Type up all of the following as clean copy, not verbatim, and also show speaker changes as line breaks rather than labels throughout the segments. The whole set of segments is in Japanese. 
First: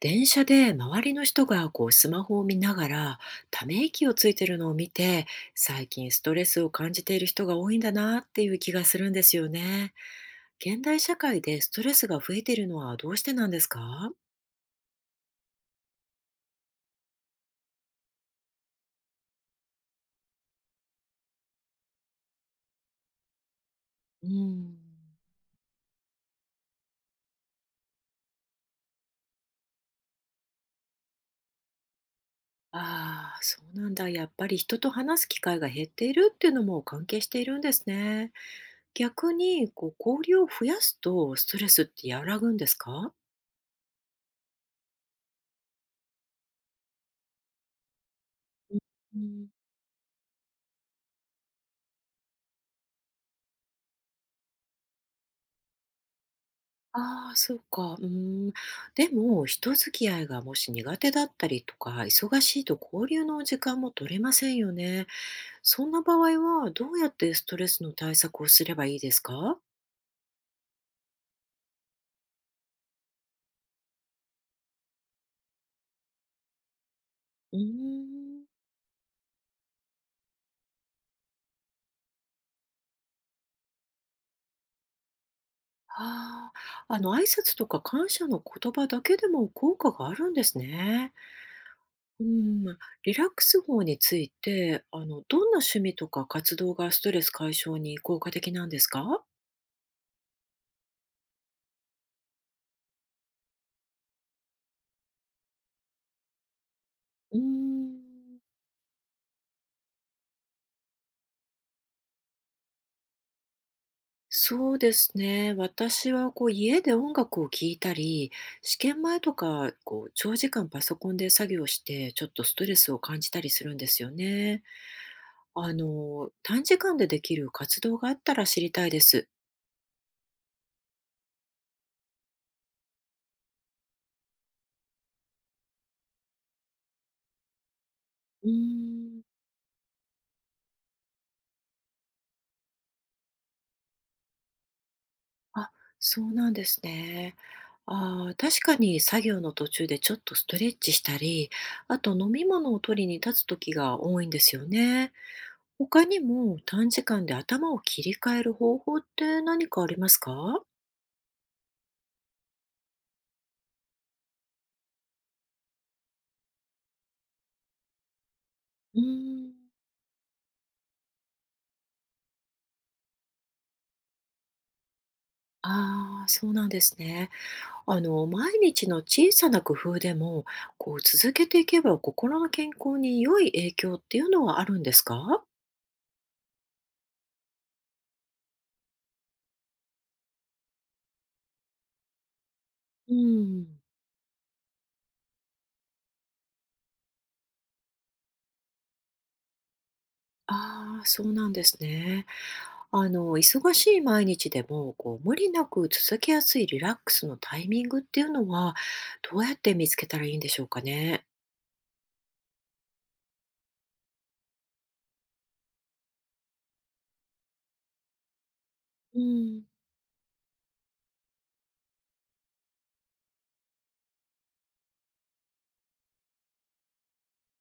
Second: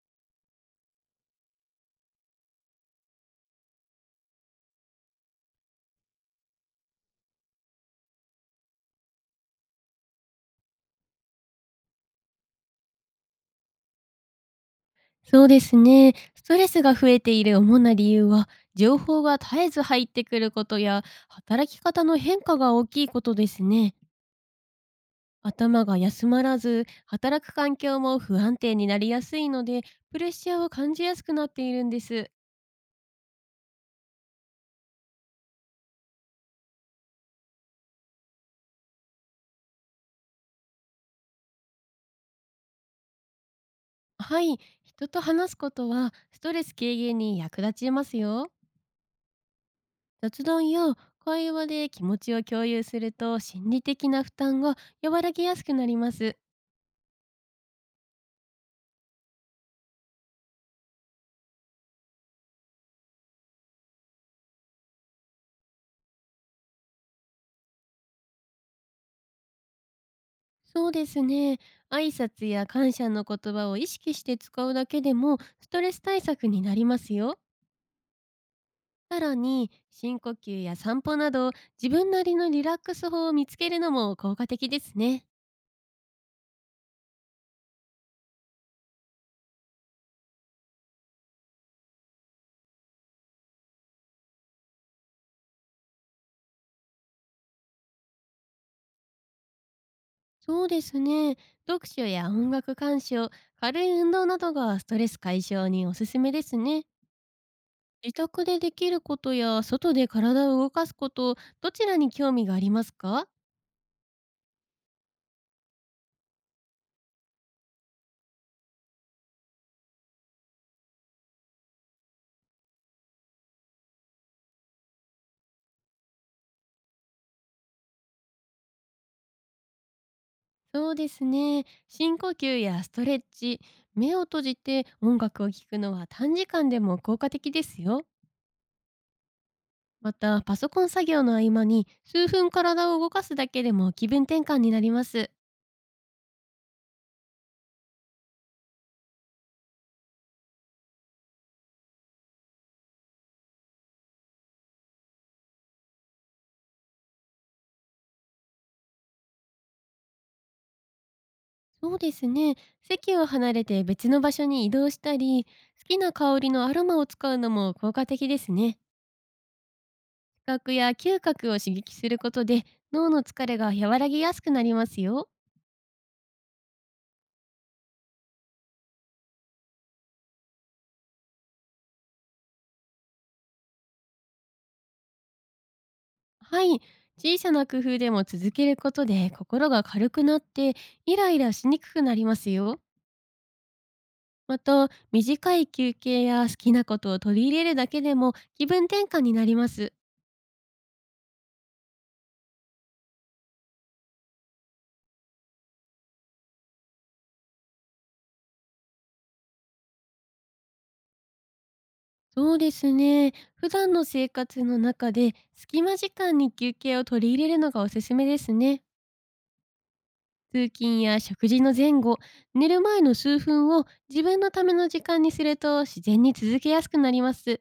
電車で周りの人がこうスマホを見ながらため息をついてるのを見て、最近ストレスを感じている人が多いんだなっていう気がするんですよね。現代社会でストレスが増えているのはどうしてなんですか？
そうですね。ストレスが増えている主な理由は、情報が絶えず入ってくることや、働き方の変化が大きいことですね。
うん。
頭が休まらず、働く環境も不安定になりやすいので、プレッシャーを感じやすくなっているんです。
ああ、そうなんだ。やっぱり人と話す機会が減っているっていうのも関係しているんですね。逆にこう交流を増やすとストレスって和らぐんですか？
はい、人と話すことは、ストレス軽減に役立ちますよ。
うん。
雑談や会話で気持ちを共有すると、心理的な負担が和らぎやすくなります。
ああ、そうか。うーん。でも、人付き合いがもし苦手だったりとか、忙しいと交流の時間も取れませんよね。そんな場合は、どうやってストレスの対策をすればいいですか？
そうですね。挨拶や感謝の言葉を意識して使うだけでもストレス対策になりますよ。
うーん。
さらに深呼吸や散歩など自分なりのリラックス法を見つけるのも効果的ですね。
ああ、挨拶とか感謝の言葉だけでも効果があるんですね。うん。リラックス法について、どんな趣味とか活動がストレス解消に効果的なんですか？
そうですね。読書や音楽鑑賞、軽い運動などがストレス解消におすすめですね。
うー
自
ん。
宅でできることや外で体を動かすこと、どちらに興味がありますか？
そうですね。私はこう家で音楽を聴いたり、試験前とかこう長時間パソコンで作業してちょっとストレスを感じたりするんですよね。短時間でできる活動があったら知りたいです。
そうですね。深呼吸やストレッチ、目を閉じて音楽を聴くのは短時間でも効果的ですよ。
うーん。
また、パソコン作業の合間に数分体を動かすだけでも気分転換になります。
あ、そうなんですね。あー、確かに作業の途中でちょっとストレッチしたり、あと飲み物を取りに立つ時が多いんですよね。他にも短時間で頭を切り替える方法って何かありますか？
そうですね。席を離れて別の場所に移動したり、好きな香りのアロマを使うのも効果的ですね。
うーん。
視覚や嗅覚を刺激することで脳の疲れが和らぎやすくなりますよ。
ああ、そうなんですね。毎日の小さな工夫でも、こう続けていけば心の健康に良い影響っていうのはあるんですか？
はい。小さな工夫でも続けることで心が軽くなってイライラしにくくなりますよ。
うん。
また、短い休憩や好きなことを取り入れるだけでも気分転換になります。
ああ、そうなんですね。忙しい毎日でも、こう無理なく続けやすいリラックスのタイミングっていうのは、どうやって見つけたらいいんでしょうかね。
そうですね。普段の生活の中で隙間時間に休憩を取り入れるのがおすすめですね。
うん。
通勤や食事の前後、寝る前の数分を自分のための時間にすると自然に続けやすくなります。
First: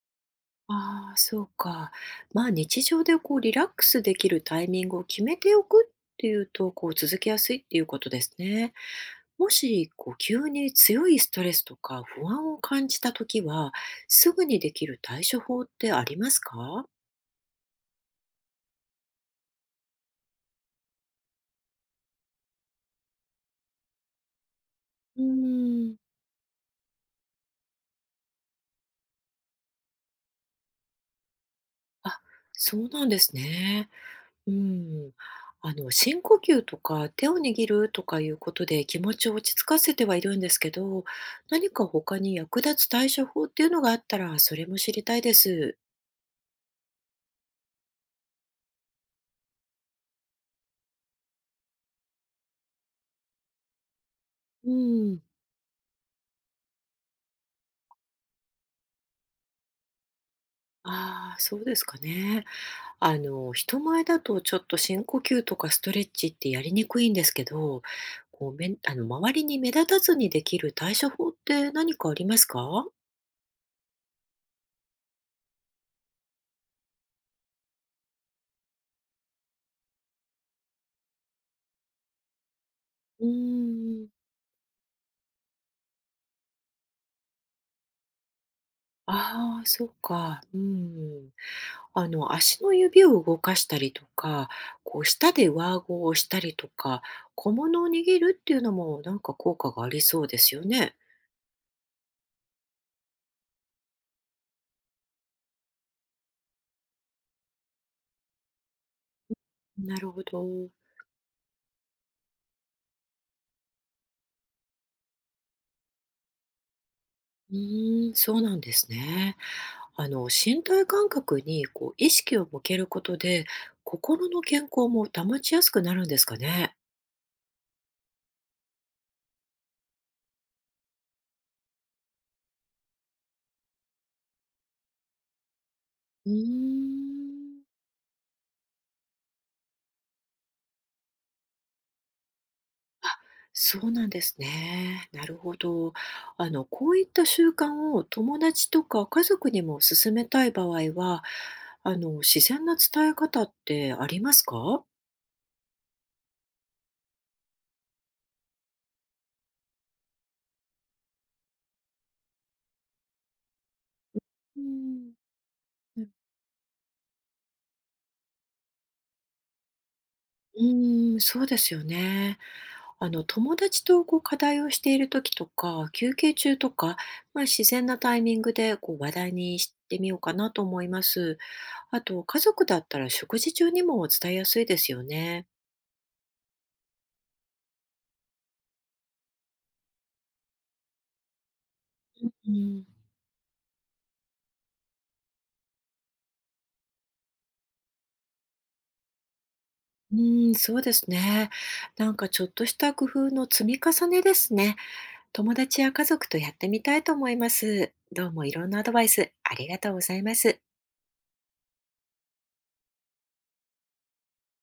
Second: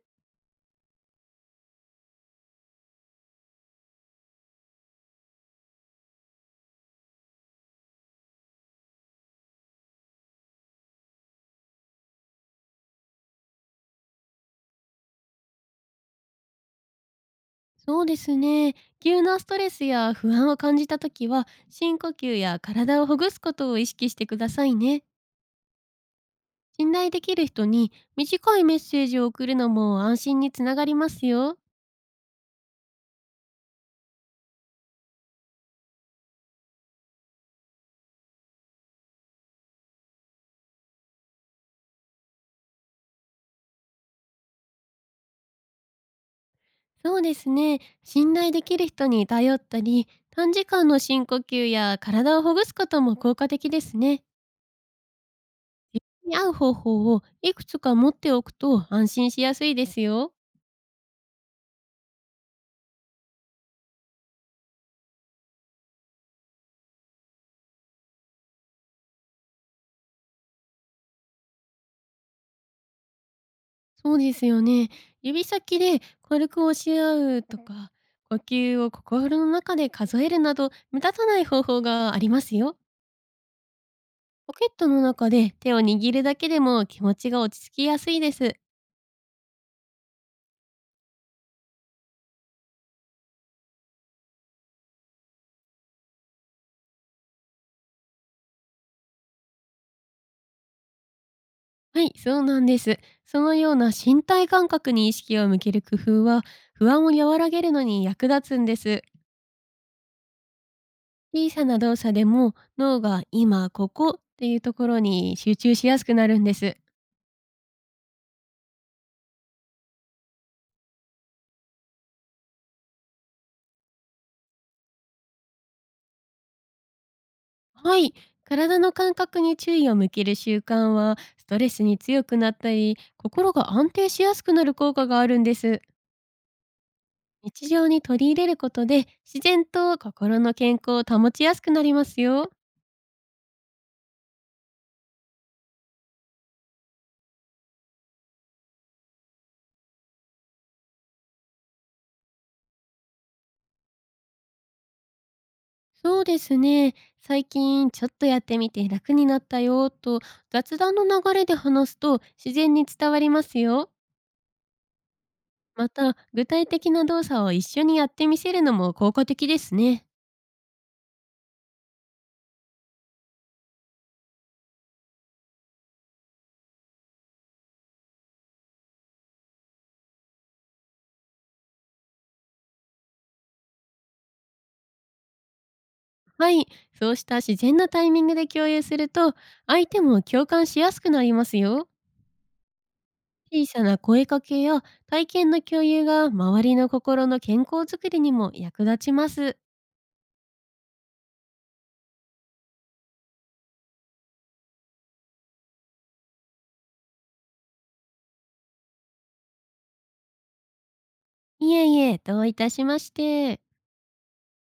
ああ、そうか。まあ日常でこうリラックスできるタイミングを決めておくっていうと、こう続けやすいっていうことですね。もし、こう急に強いストレスとか不安を感じたときは、すぐにできる対処法ってありますか？
そうですね。急なストレスや不安を感じたときは、深呼吸や体をほぐすことを意識してくださいね。
うーん。
信頼できる人に短いメッセージを送るのも安心につながりますよ。
あ、そうなんですね。うん。深呼吸とか手を握るとかいうことで気持ちを落ち着かせてはいるんですけど、何か他に役立つ対処法っていうのがあったら、それも知りたいです。
そうですね。信頼できる人に頼ったり、短時間の深呼吸や体をほぐすことも効果的ですね。
うん。
に合う方法をいくつか持っておくと安心しやすいですよ。
ああ、そうですかね。人前だとちょっと深呼吸とかストレッチってやりにくいんですけど、こうめんあの周りに目立たずにできる対処法って何かありますか？
そうですよね。指先で軽く押し合うとか、呼吸を心の中で数えるなど、目立たない方法がありますよ。
うーん。
ポケットの中で手を握るだけでも気持ちが落ち着きやすいです。
ああー、そうか。うん。足の指を動かしたりとか、こう、舌で上顎をしたりとか、小物を握るっていうのもなんか効果がありそうですよね。
はい、そうなんです。そのような身体感覚に意識を向ける工夫は、不安を和らげるのに役立つんです。
なるほど。
小さな動作でも脳が今、ここっていうところに集中しやすくなるんです。
うーん、そうなんですね。身体感覚にこう意識を向けることで、心の健康も保ちやすくなるんですかね。
はい。体の感覚に注意を向ける習慣は、ストレスに強くなったり、心が安定しやすくなる効果があるんです。
うー
日
ん。
常に取り入れることで、自然と心の健康を保ちやすくなりますよ。
そうなんですね。なるほど。こういった習慣を友達とか家族にも勧めたい場合は、自然な伝え方ってありますか？
そうですね。最近ちょっとやってみて楽になったよと雑談の流れで話すと自然に伝わりますよ。
うん、
ま
うん
た具体的な動作を一緒にやってみせるのも効果的ですね。
ーん、そうですよね。友達とこう課題をしている時とか、休憩中とか、まあ、自然なタイミングでこう話題にしてみようかなと思います。あと、家族だったら食事中にも伝えやすいですよね。
はい、そうした自然なタイミングで共有すると、相手も共感しやすくなりますよ。
うん。
小さな声かけや体験の共有が周りの心の健康づくりにも役立ちます。
うーん、そうですね。なんかちょっとした工夫の積み重ねですね。友達や家族とやってみたいと思います。どうもいろんなアドバイスありがとうございます。
いえいえ、どういたしまして。